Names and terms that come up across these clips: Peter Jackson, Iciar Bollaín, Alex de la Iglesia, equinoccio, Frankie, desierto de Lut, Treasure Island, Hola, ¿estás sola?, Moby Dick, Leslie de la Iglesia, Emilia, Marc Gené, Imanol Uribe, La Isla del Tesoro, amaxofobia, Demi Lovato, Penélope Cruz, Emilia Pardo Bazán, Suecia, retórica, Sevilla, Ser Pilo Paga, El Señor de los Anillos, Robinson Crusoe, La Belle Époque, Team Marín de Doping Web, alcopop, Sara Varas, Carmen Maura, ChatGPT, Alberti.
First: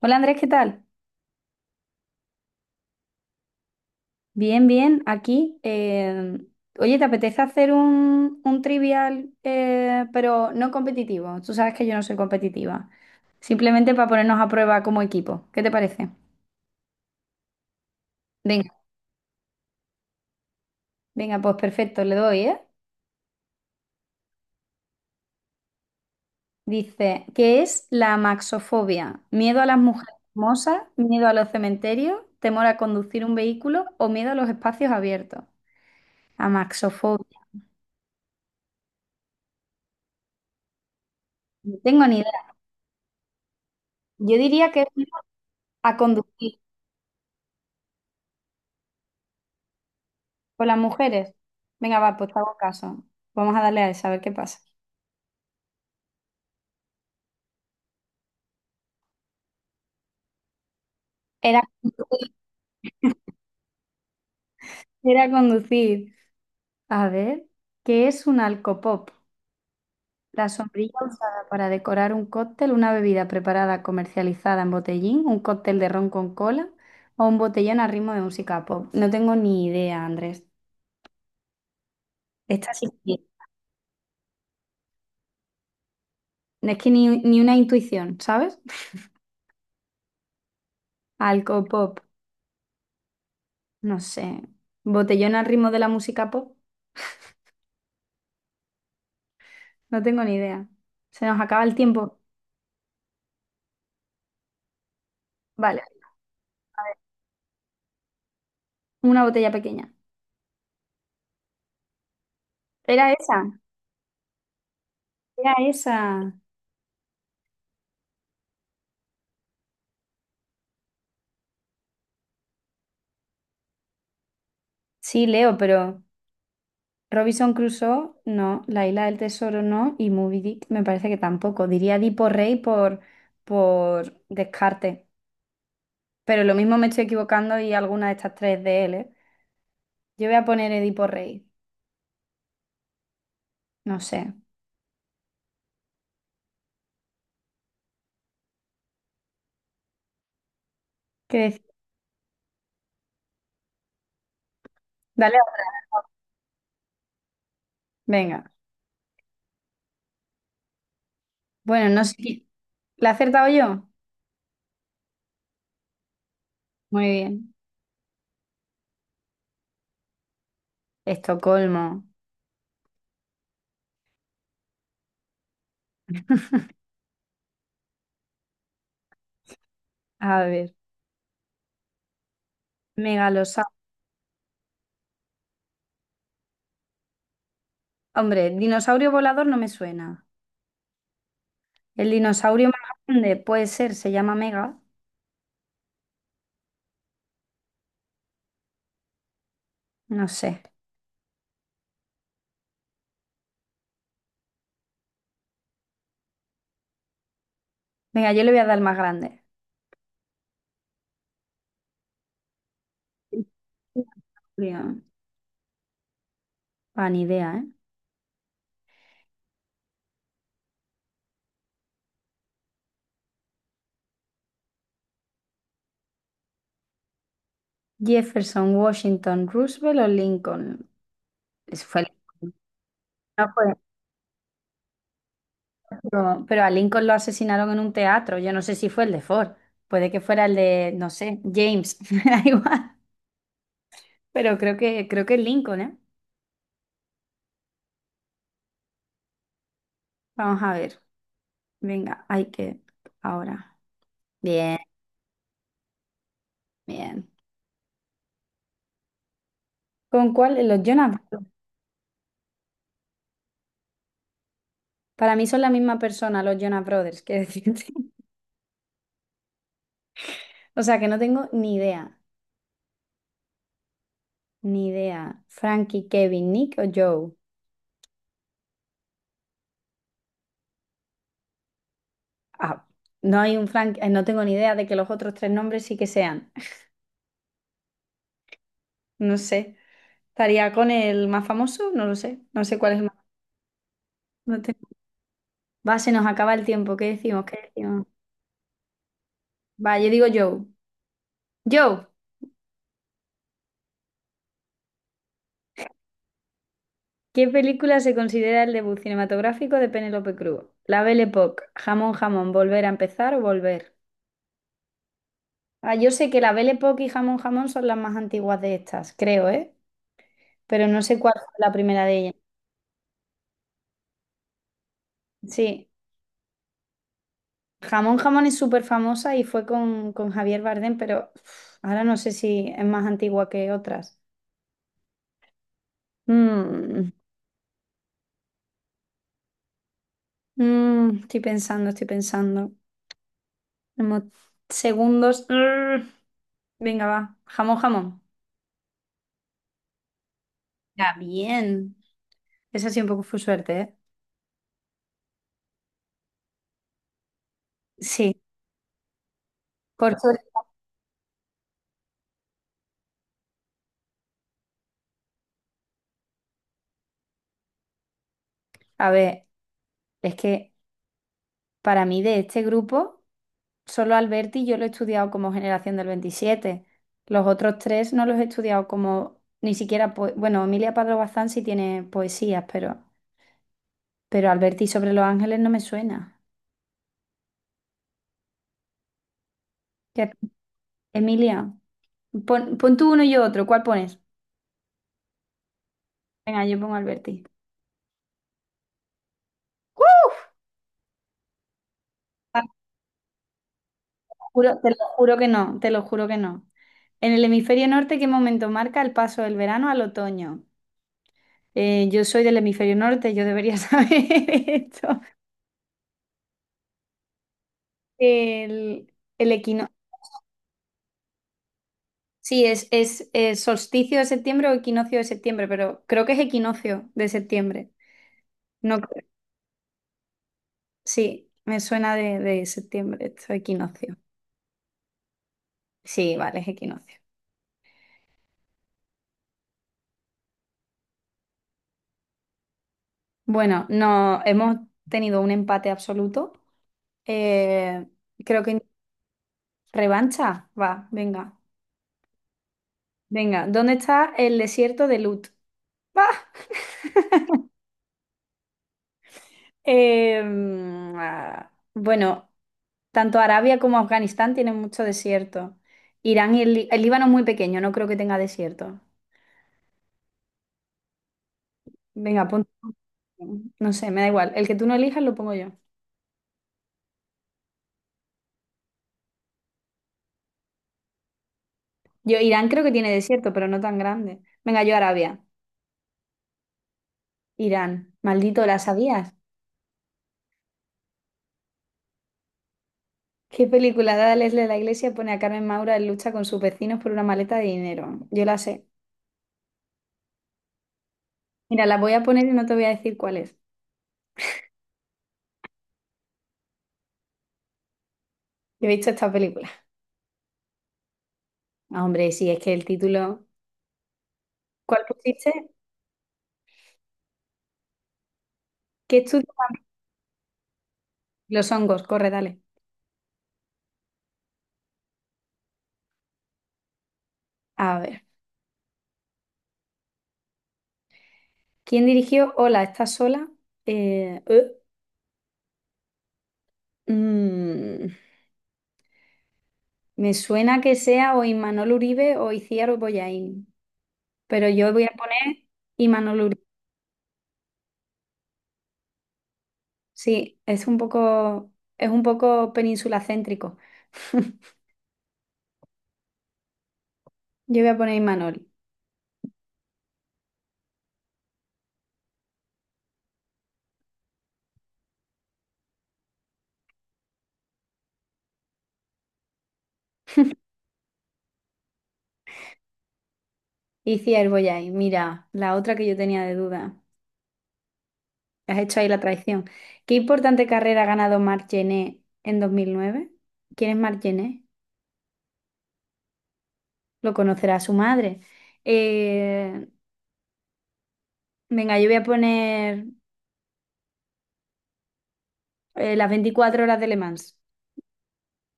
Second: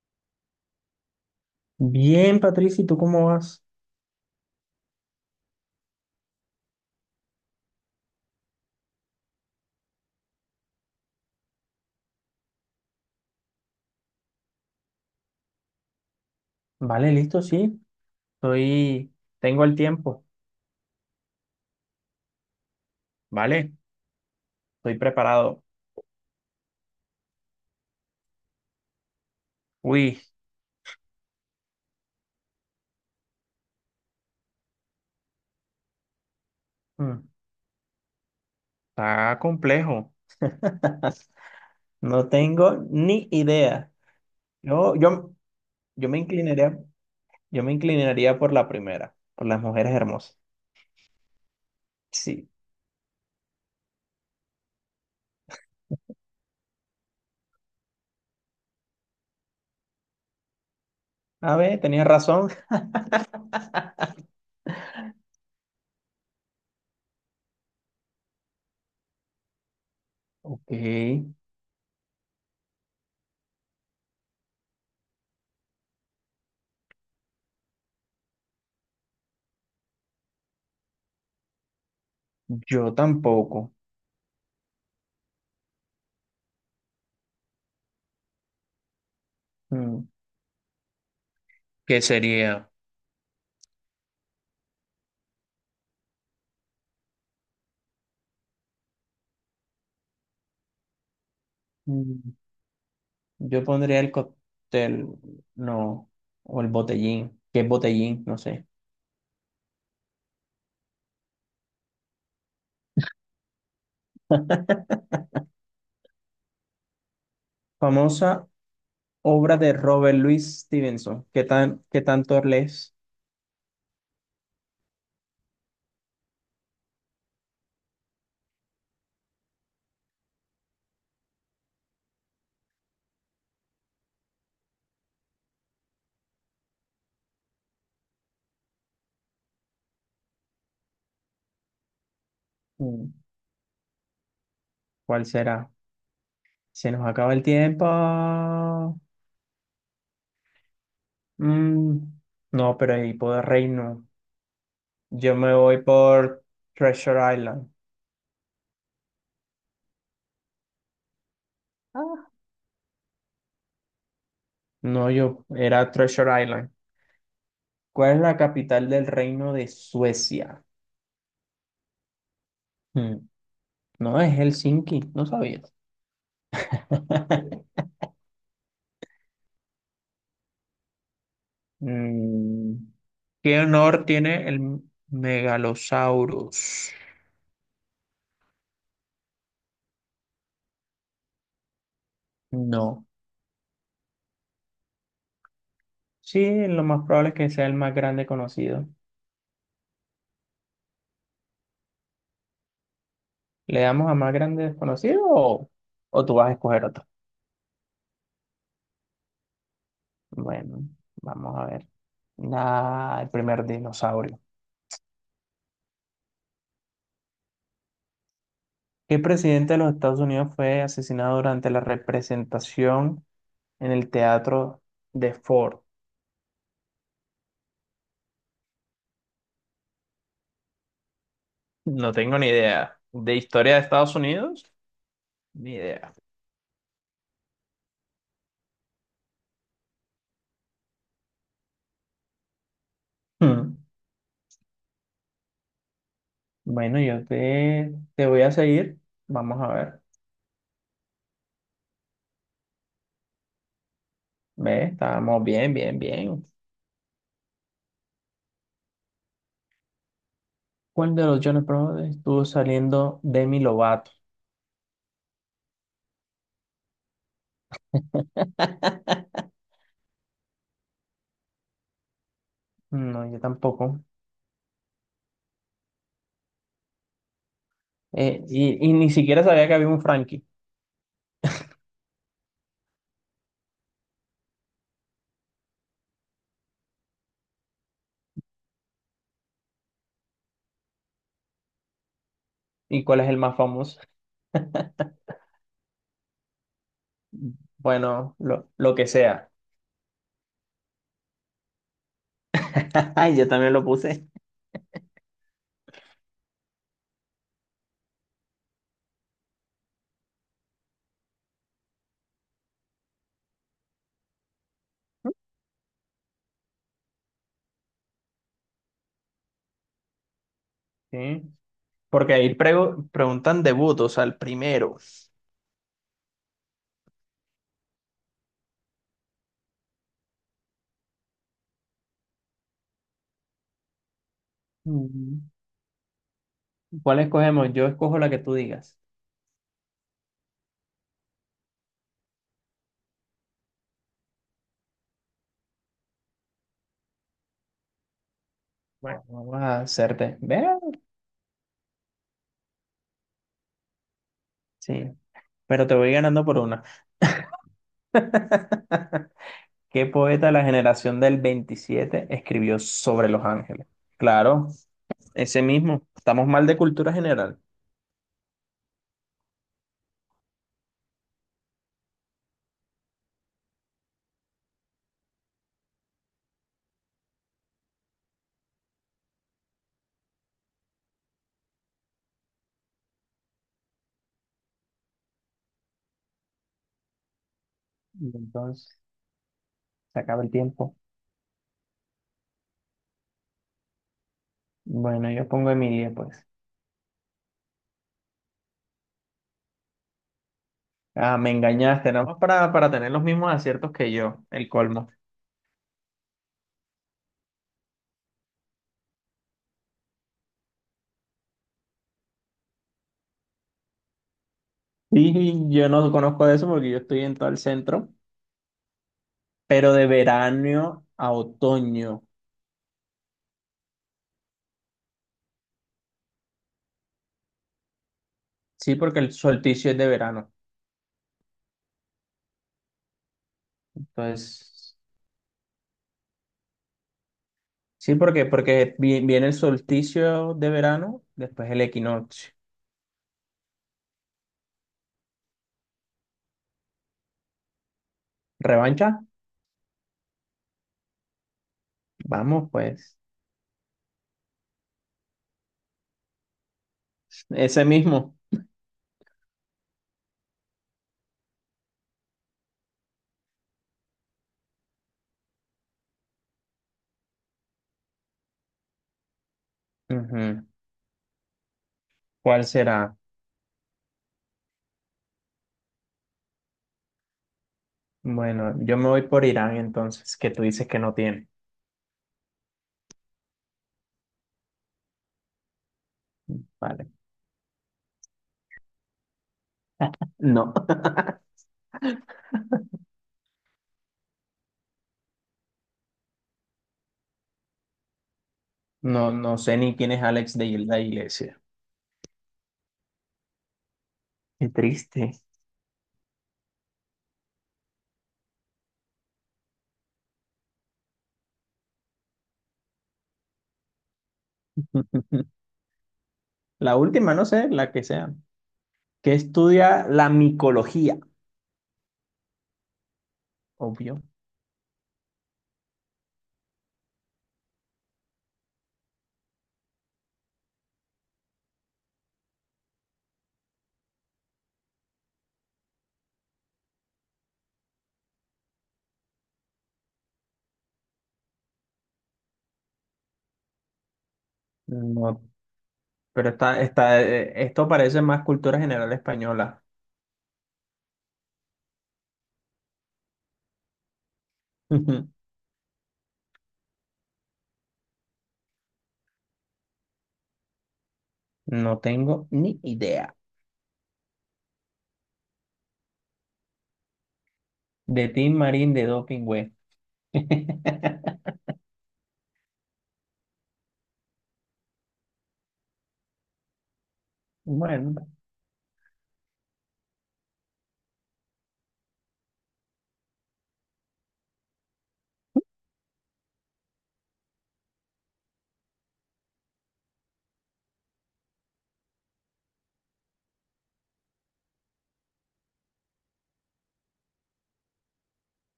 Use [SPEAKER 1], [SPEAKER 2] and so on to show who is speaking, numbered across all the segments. [SPEAKER 1] Hola Andrés, ¿qué tal?
[SPEAKER 2] Bien, Patricia, ¿y tú cómo vas?
[SPEAKER 1] Bien, bien, aquí. Oye, ¿te apetece hacer un trivial, pero no competitivo? Tú sabes que yo no soy competitiva. Simplemente para ponernos a prueba como equipo. ¿Qué te parece?
[SPEAKER 2] Vale, listo, sí.
[SPEAKER 1] Venga,
[SPEAKER 2] Estoy, tengo el tiempo,
[SPEAKER 1] venga, pues perfecto, le doy, ¿eh?
[SPEAKER 2] ¿vale? Estoy preparado.
[SPEAKER 1] Dice, ¿qué es la amaxofobia? ¿Miedo a las mujeres
[SPEAKER 2] Uy,
[SPEAKER 1] hermosas? ¿Miedo a los cementerios? ¿Temor a conducir un vehículo? ¿O miedo a los espacios abiertos?
[SPEAKER 2] mm,
[SPEAKER 1] Amaxofobia.
[SPEAKER 2] está complejo.
[SPEAKER 1] No tengo ni
[SPEAKER 2] No
[SPEAKER 1] idea.
[SPEAKER 2] tengo ni idea.
[SPEAKER 1] Yo diría que es
[SPEAKER 2] Yo,
[SPEAKER 1] miedo
[SPEAKER 2] yo,
[SPEAKER 1] a
[SPEAKER 2] yo me
[SPEAKER 1] conducir.
[SPEAKER 2] inclinaría, yo me inclinaría por la primera, por las mujeres hermosas.
[SPEAKER 1] Con las mujeres. Venga, va, pues te
[SPEAKER 2] Sí.
[SPEAKER 1] hago caso. Vamos a darle a esa, a ver qué pasa.
[SPEAKER 2] A
[SPEAKER 1] Era,
[SPEAKER 2] ver, tenía razón.
[SPEAKER 1] era conducir. A ver, ¿qué es un alcopop? La
[SPEAKER 2] Ok,
[SPEAKER 1] sombrilla usada para decorar un cóctel, una bebida preparada, comercializada en botellín, un cóctel de ron con cola o un botellón a ritmo de música pop. No tengo ni idea, Andrés. Esta sí
[SPEAKER 2] yo
[SPEAKER 1] que-
[SPEAKER 2] tampoco.
[SPEAKER 1] Es que ni una intuición, ¿sabes?
[SPEAKER 2] Mm, ¿qué
[SPEAKER 1] Alcopop,
[SPEAKER 2] sería?
[SPEAKER 1] no sé. Botellón al ritmo de la música pop, no tengo ni idea. Se nos acaba el tiempo.
[SPEAKER 2] Yo pondría el cóctel,
[SPEAKER 1] Vale.
[SPEAKER 2] no, o el botellín, que es botellín, no sé.
[SPEAKER 1] Una botella pequeña. Era esa, era esa.
[SPEAKER 2] Famosa obra de Robert Louis Stevenson. ¿Qué tanto lees?
[SPEAKER 1] Sí, leo, pero Robinson Crusoe, no. La Isla del Tesoro, no. Y Moby Dick, me parece que tampoco. Diría Edipo Rey por descarte. Pero lo mismo me estoy equivocando y alguna de estas tres de él, ¿eh? Yo voy a poner Edipo Rey.
[SPEAKER 2] Mm,
[SPEAKER 1] No sé.
[SPEAKER 2] ¿cuál será? Se nos acaba el tiempo.
[SPEAKER 1] ¿Qué decir?
[SPEAKER 2] Mm, no, pero ahí puedo reino. Yo
[SPEAKER 1] Dale
[SPEAKER 2] me voy
[SPEAKER 1] otra.
[SPEAKER 2] por Treasure Island.
[SPEAKER 1] Venga. Bueno, no sé.
[SPEAKER 2] Ah.
[SPEAKER 1] Qui- ¿La he acertado yo?
[SPEAKER 2] No, yo era Treasure Island.
[SPEAKER 1] Muy bien.
[SPEAKER 2] ¿Cuál es la capital del reino de Suecia?
[SPEAKER 1] Estocolmo.
[SPEAKER 2] Mm, no, es Helsinki, no sabías.
[SPEAKER 1] A ver.
[SPEAKER 2] Mm, ¿qué honor tiene el megalosaurus?
[SPEAKER 1] Hombre, dinosaurio volador no me suena. El dinosaurio más
[SPEAKER 2] No.
[SPEAKER 1] grande puede ser, se llama Mega,
[SPEAKER 2] Sí, lo más probable es que sea el más grande conocido.
[SPEAKER 1] no sé.
[SPEAKER 2] ¿Le damos a más grande desconocido o tú vas a escoger otro?
[SPEAKER 1] Venga, yo le voy a dar el más grande.
[SPEAKER 2] Bueno, vamos a ver. Ah, el primer dinosaurio.
[SPEAKER 1] Dinosaurio. Ah, ni idea, ¿eh?
[SPEAKER 2] ¿Qué presidente de los Estados Unidos fue asesinado durante la representación en el teatro de Ford?
[SPEAKER 1] Jefferson, Washington, Roosevelt o Lincoln. Eso fue
[SPEAKER 2] No tengo ni
[SPEAKER 1] Lincoln.
[SPEAKER 2] idea. ¿De
[SPEAKER 1] No fue.
[SPEAKER 2] historia de Estados Unidos? Ni idea.
[SPEAKER 1] Pero a Lincoln lo asesinaron en un teatro. Yo no sé si fue el de Ford. Puede que fuera el de, no sé, James. Me da igual.
[SPEAKER 2] Hmm.
[SPEAKER 1] Pero creo que es Lincoln, ¿eh?
[SPEAKER 2] Bueno, te voy a seguir. Vamos a ver.
[SPEAKER 1] Vamos a ver. Venga, hay que. Ahora. Bien,
[SPEAKER 2] Ve, estábamos bien, bien, bien.
[SPEAKER 1] bien. ¿Con cuál? Los Jonas
[SPEAKER 2] ¿Cuál de los
[SPEAKER 1] Brothers.
[SPEAKER 2] Jonas Brothers estuvo saliendo Demi Lovato?
[SPEAKER 1] Para mí son la misma persona, los Jonas Brothers, que decirte. O sea que no tengo ni idea,
[SPEAKER 2] No, yo tampoco.
[SPEAKER 1] ni idea. Frankie, Kevin, Nick o Joe.
[SPEAKER 2] Y ni siquiera sabía que había un Frankie.
[SPEAKER 1] Ah, no hay un Frank, no tengo ni idea de que los otros tres nombres sí que sean. No sé. ¿Estaría con el más famoso? No lo sé. No sé cuál es
[SPEAKER 2] ¿Y
[SPEAKER 1] el más.
[SPEAKER 2] cuál es el más famoso?
[SPEAKER 1] No tengo- Va, se nos acaba el tiempo. ¿Qué decimos? ¿Qué decimos?
[SPEAKER 2] Bueno, lo que sea.
[SPEAKER 1] Va, yo digo Joe. Joe,
[SPEAKER 2] Ay, yo también lo puse.
[SPEAKER 1] ¿qué película se considera el debut cinematográfico de Penélope Cruz? La Belle Époque, Jamón Jamón, Volver a empezar o Volver. Ah, yo sé que la Belle Époque y Jamón Jamón son las más antiguas de estas, creo, ¿eh? Pero no sé cuál
[SPEAKER 2] ¿Sí?
[SPEAKER 1] fue la primera de ellas.
[SPEAKER 2] Porque ahí preguntan debut, o sea, el primero.
[SPEAKER 1] Sí, Jamón Jamón es súper famosa y fue con Javier Bardem, pero uf, ahora no sé si es más antigua que otras.
[SPEAKER 2] Mm,
[SPEAKER 1] Mm,
[SPEAKER 2] ¿cuál escogemos? Yo escojo la que tú digas.
[SPEAKER 1] Estoy pensando, estoy pensando. Como segundos. Venga, va. Jamón Jamón.
[SPEAKER 2] Bueno, vamos a hacerte. ¿Ve?
[SPEAKER 1] Ya, bien. Esa sí un poco fue suerte, ¿eh?
[SPEAKER 2] Sí, pero te voy ganando por una.
[SPEAKER 1] Sí,
[SPEAKER 2] ¿Qué
[SPEAKER 1] por suerte.
[SPEAKER 2] poeta de la generación del 27 escribió sobre Los Ángeles? Claro, ese mismo. Estamos mal de cultura general.
[SPEAKER 1] A ver, es que para mí, de este grupo, solo Alberti yo lo he estudiado como generación del 27. Los otros tres no los he estudiado como ni siquiera, poe- bueno, Emilia Pardo Bazán sí tiene poesías, pero Alberti sobre los ángeles no me suena.
[SPEAKER 2] Y entonces, se
[SPEAKER 1] ¿Qué-
[SPEAKER 2] acaba el tiempo.
[SPEAKER 1] Emilia, pon tú uno y yo otro, ¿cuál pones?
[SPEAKER 2] Bueno, yo pongo Emilia, pues.
[SPEAKER 1] Venga, yo pongo Alberti.
[SPEAKER 2] Ah, me engañaste, nada más
[SPEAKER 1] Ah,
[SPEAKER 2] para tener los mismos aciertos que yo, el
[SPEAKER 1] juro- te lo
[SPEAKER 2] colmo.
[SPEAKER 1] juro que no, te lo juro que no. En el hemisferio norte, ¿qué momento marca el paso del verano al otoño? Yo soy del hemisferio norte, yo debería saber esto.
[SPEAKER 2] Y yo no conozco eso porque yo estoy en todo el centro,
[SPEAKER 1] El, el equino.
[SPEAKER 2] pero de verano a otoño.
[SPEAKER 1] Sí, es solsticio de septiembre o equinoccio de septiembre, pero creo que es equinoccio de septiembre.
[SPEAKER 2] Sí,
[SPEAKER 1] No,
[SPEAKER 2] porque
[SPEAKER 1] cre-
[SPEAKER 2] el solsticio es de verano.
[SPEAKER 1] sí, me suena de septiembre, esto equinoccio.
[SPEAKER 2] Entonces.
[SPEAKER 1] Sí, vale, es equinoccio.
[SPEAKER 2] Porque viene el solsticio de verano, después el equinoccio.
[SPEAKER 1] Bueno, no, hemos tenido un empate absoluto. Eh, Creo que
[SPEAKER 2] ¿Revancha?
[SPEAKER 1] revancha. Va, venga.
[SPEAKER 2] Vamos, pues.
[SPEAKER 1] Venga, ¿dónde está el desierto de Lut? Va.
[SPEAKER 2] Ese mismo.
[SPEAKER 1] Ah, bueno, tanto Arabia como Afganistán tienen mucho desierto. Irán y el Líbano es muy pequeño, no creo que tenga desierto.
[SPEAKER 2] Ujú.
[SPEAKER 1] Venga,
[SPEAKER 2] ¿Cuál
[SPEAKER 1] ponte.
[SPEAKER 2] será?
[SPEAKER 1] No sé, me da igual. El que tú no elijas lo pongo yo.
[SPEAKER 2] Bueno, yo me voy por Irán entonces, que tú dices que no tiene.
[SPEAKER 1] Yo, Irán creo que tiene desierto, pero no tan grande. Venga, yo Arabia.
[SPEAKER 2] Vale.
[SPEAKER 1] Irán. Maldito, ¿la sabías?
[SPEAKER 2] No,
[SPEAKER 1] ¿Qué película de Leslie de la Iglesia pone a Carmen Maura en lucha con sus vecinos por una maleta de dinero? Yo la sé.
[SPEAKER 2] no, no sé ni quién es Alex de la Iglesia.
[SPEAKER 1] Mira, la voy a poner y no te voy a decir cuál es.
[SPEAKER 2] Qué triste.
[SPEAKER 1] Yo he visto esta película. Ah, hombre, sí, es que el título. ¿Cuál pusiste?
[SPEAKER 2] La última, no sé, la que sea.
[SPEAKER 1] ¿Qué
[SPEAKER 2] Que
[SPEAKER 1] estudio?
[SPEAKER 2] estudia la micología,
[SPEAKER 1] Los hongos, corre, dale.
[SPEAKER 2] obvio.
[SPEAKER 1] A ver. ¿Quién dirigió Hola, ¿estás sola? Eh, eh, mm, Me suena que sea o Imanol Uribe o Iciar Bollaín, pero yo voy a
[SPEAKER 2] No,
[SPEAKER 1] poner Imanol
[SPEAKER 2] pero
[SPEAKER 1] Uribe.
[SPEAKER 2] está, esto parece más cultura general española.
[SPEAKER 1] Sí, es un poco, península céntrico. Yo voy a poner Imanol.
[SPEAKER 2] No tengo ni idea. De Team Marín de Doping Web.
[SPEAKER 1] Iciar Bollaín, mira, la otra que yo tenía de duda.
[SPEAKER 2] Bueno,
[SPEAKER 1] Has hecho ahí la traición. ¿Qué importante carrera ha ganado Marc Gené en 2009? ¿Quién es Marc Gené? Lo conocerá su madre. Eh, Venga, yo voy a poner las 24 horas de Le Mans,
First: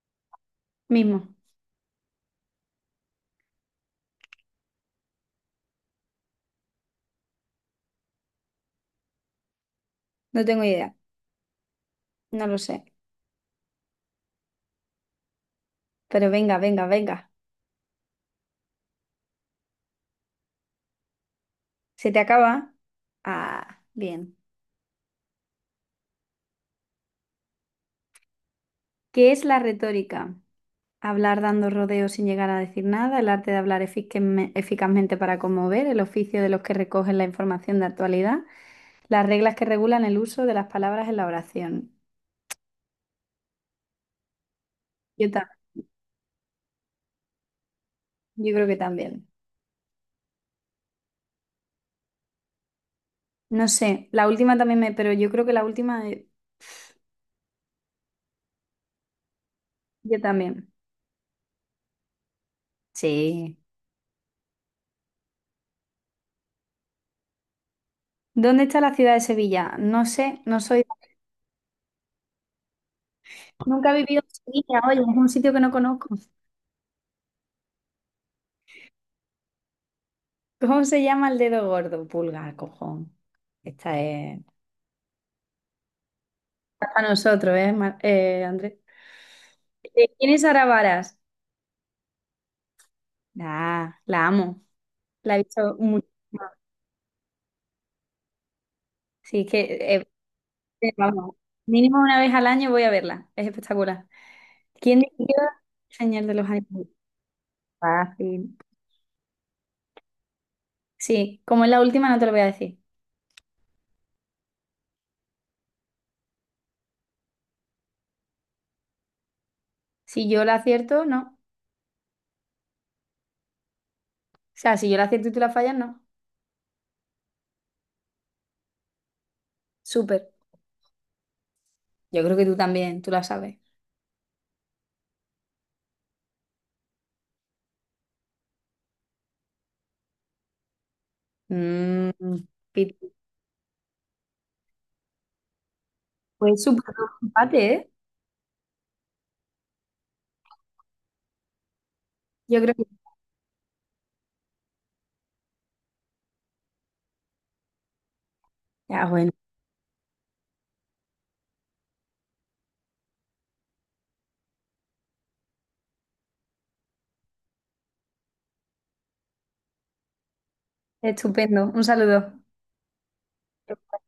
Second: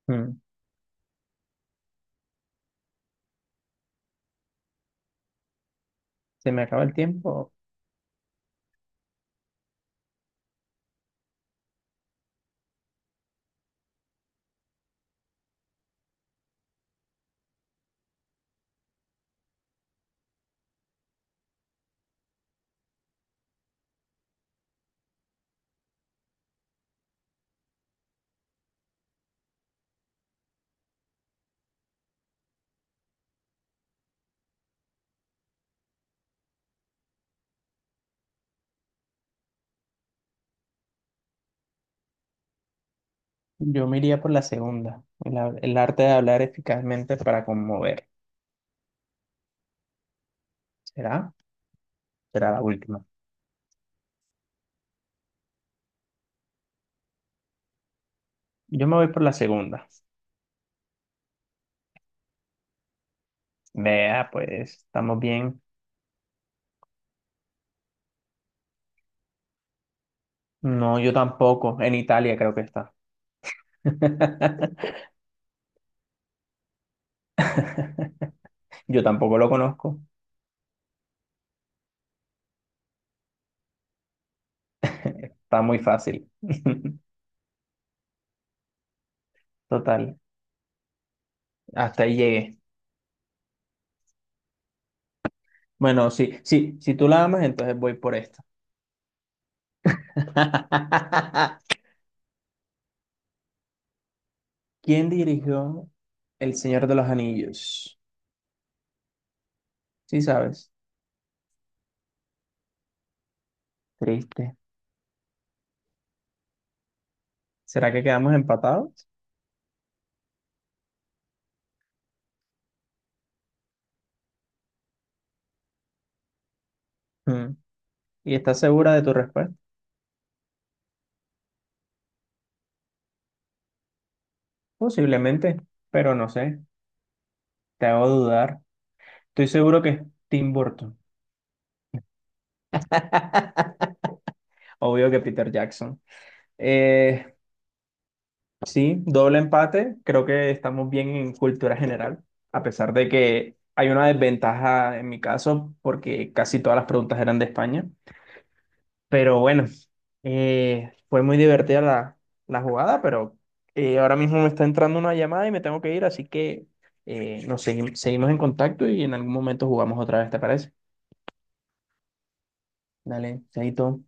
[SPEAKER 2] mm,
[SPEAKER 1] mismo.
[SPEAKER 2] se me acaba el tiempo.
[SPEAKER 1] No tengo idea, no lo sé. Pero venga, venga, venga. ¿Se te acaba? Ah, bien. ¿Qué es la retórica? Hablar dando rodeos sin llegar a decir nada, el arte de hablar eficazmente para conmover, el oficio de los que recogen la información de actualidad, las reglas que regulan el uso de las palabras en la oración.
[SPEAKER 2] Yo me iría por la segunda.
[SPEAKER 1] Yo,
[SPEAKER 2] El,
[SPEAKER 1] ta-
[SPEAKER 2] el arte de hablar eficazmente para conmover.
[SPEAKER 1] yo creo que también.
[SPEAKER 2] ¿Será? Será la última.
[SPEAKER 1] No sé, la última también me, pero yo creo que la última
[SPEAKER 2] Yo me voy por la segunda.
[SPEAKER 1] yo también. Sí.
[SPEAKER 2] Vea, pues, estamos bien.
[SPEAKER 1] ¿Dónde está la ciudad de Sevilla? No sé, no soy.
[SPEAKER 2] No, yo tampoco. En Italia creo que está.
[SPEAKER 1] Nunca he vivido en Sevilla, oye, es un sitio que no conozco.
[SPEAKER 2] Yo tampoco lo conozco.
[SPEAKER 1] ¿Cómo se llama el dedo gordo? Pulgar, cojón. Esta es
[SPEAKER 2] Está muy fácil.
[SPEAKER 1] para nosotros, ¿eh, Andrés?
[SPEAKER 2] Total.
[SPEAKER 1] ¿Quién es Sara Varas?
[SPEAKER 2] Hasta ahí llegué.
[SPEAKER 1] Ah, la amo. La he visto mucho.
[SPEAKER 2] Bueno, sí, sí, si tú la amas, entonces voy por esta.
[SPEAKER 1] Sí, es que, eh, vamos, mínimo una vez al año voy a verla. Es espectacular. ¿Quién
[SPEAKER 2] ¿Quién
[SPEAKER 1] diría
[SPEAKER 2] dirigió
[SPEAKER 1] señal de los
[SPEAKER 2] El Señor
[SPEAKER 1] animales?
[SPEAKER 2] de los Anillos?
[SPEAKER 1] Fácil.
[SPEAKER 2] Sí, sabes.
[SPEAKER 1] Sí, como es la última, no te lo voy a decir.
[SPEAKER 2] Triste. ¿Será que quedamos empatados?
[SPEAKER 1] Si yo la acierto, no. O sea, si yo la acierto y tú la fallas, no.
[SPEAKER 2] Mm. ¿Y estás segura de tu respuesta?
[SPEAKER 1] Súper. Yo creo que tú también, tú la sabes.
[SPEAKER 2] Posiblemente, pero no sé. Te hago dudar. Estoy seguro que es Tim Burton.
[SPEAKER 1] Mm, pi-
[SPEAKER 2] Obvio que Peter Jackson.
[SPEAKER 1] pues súper, ¿no?
[SPEAKER 2] Eh,
[SPEAKER 1] Empate, ¿eh?
[SPEAKER 2] sí, doble empate. Creo que estamos bien en cultura general,
[SPEAKER 1] Yo
[SPEAKER 2] a
[SPEAKER 1] creo que.
[SPEAKER 2] pesar de que hay una desventaja en mi caso porque casi todas las preguntas eran de España.
[SPEAKER 1] Ya, bueno.
[SPEAKER 2] Pero bueno, fue muy divertida la jugada, pero ahora mismo me está entrando una llamada y me tengo que ir, así que nos seguimos en contacto y en algún momento jugamos otra vez, ¿te parece?
[SPEAKER 1] Estupendo. Un saludo.
[SPEAKER 2] Dale, chaito.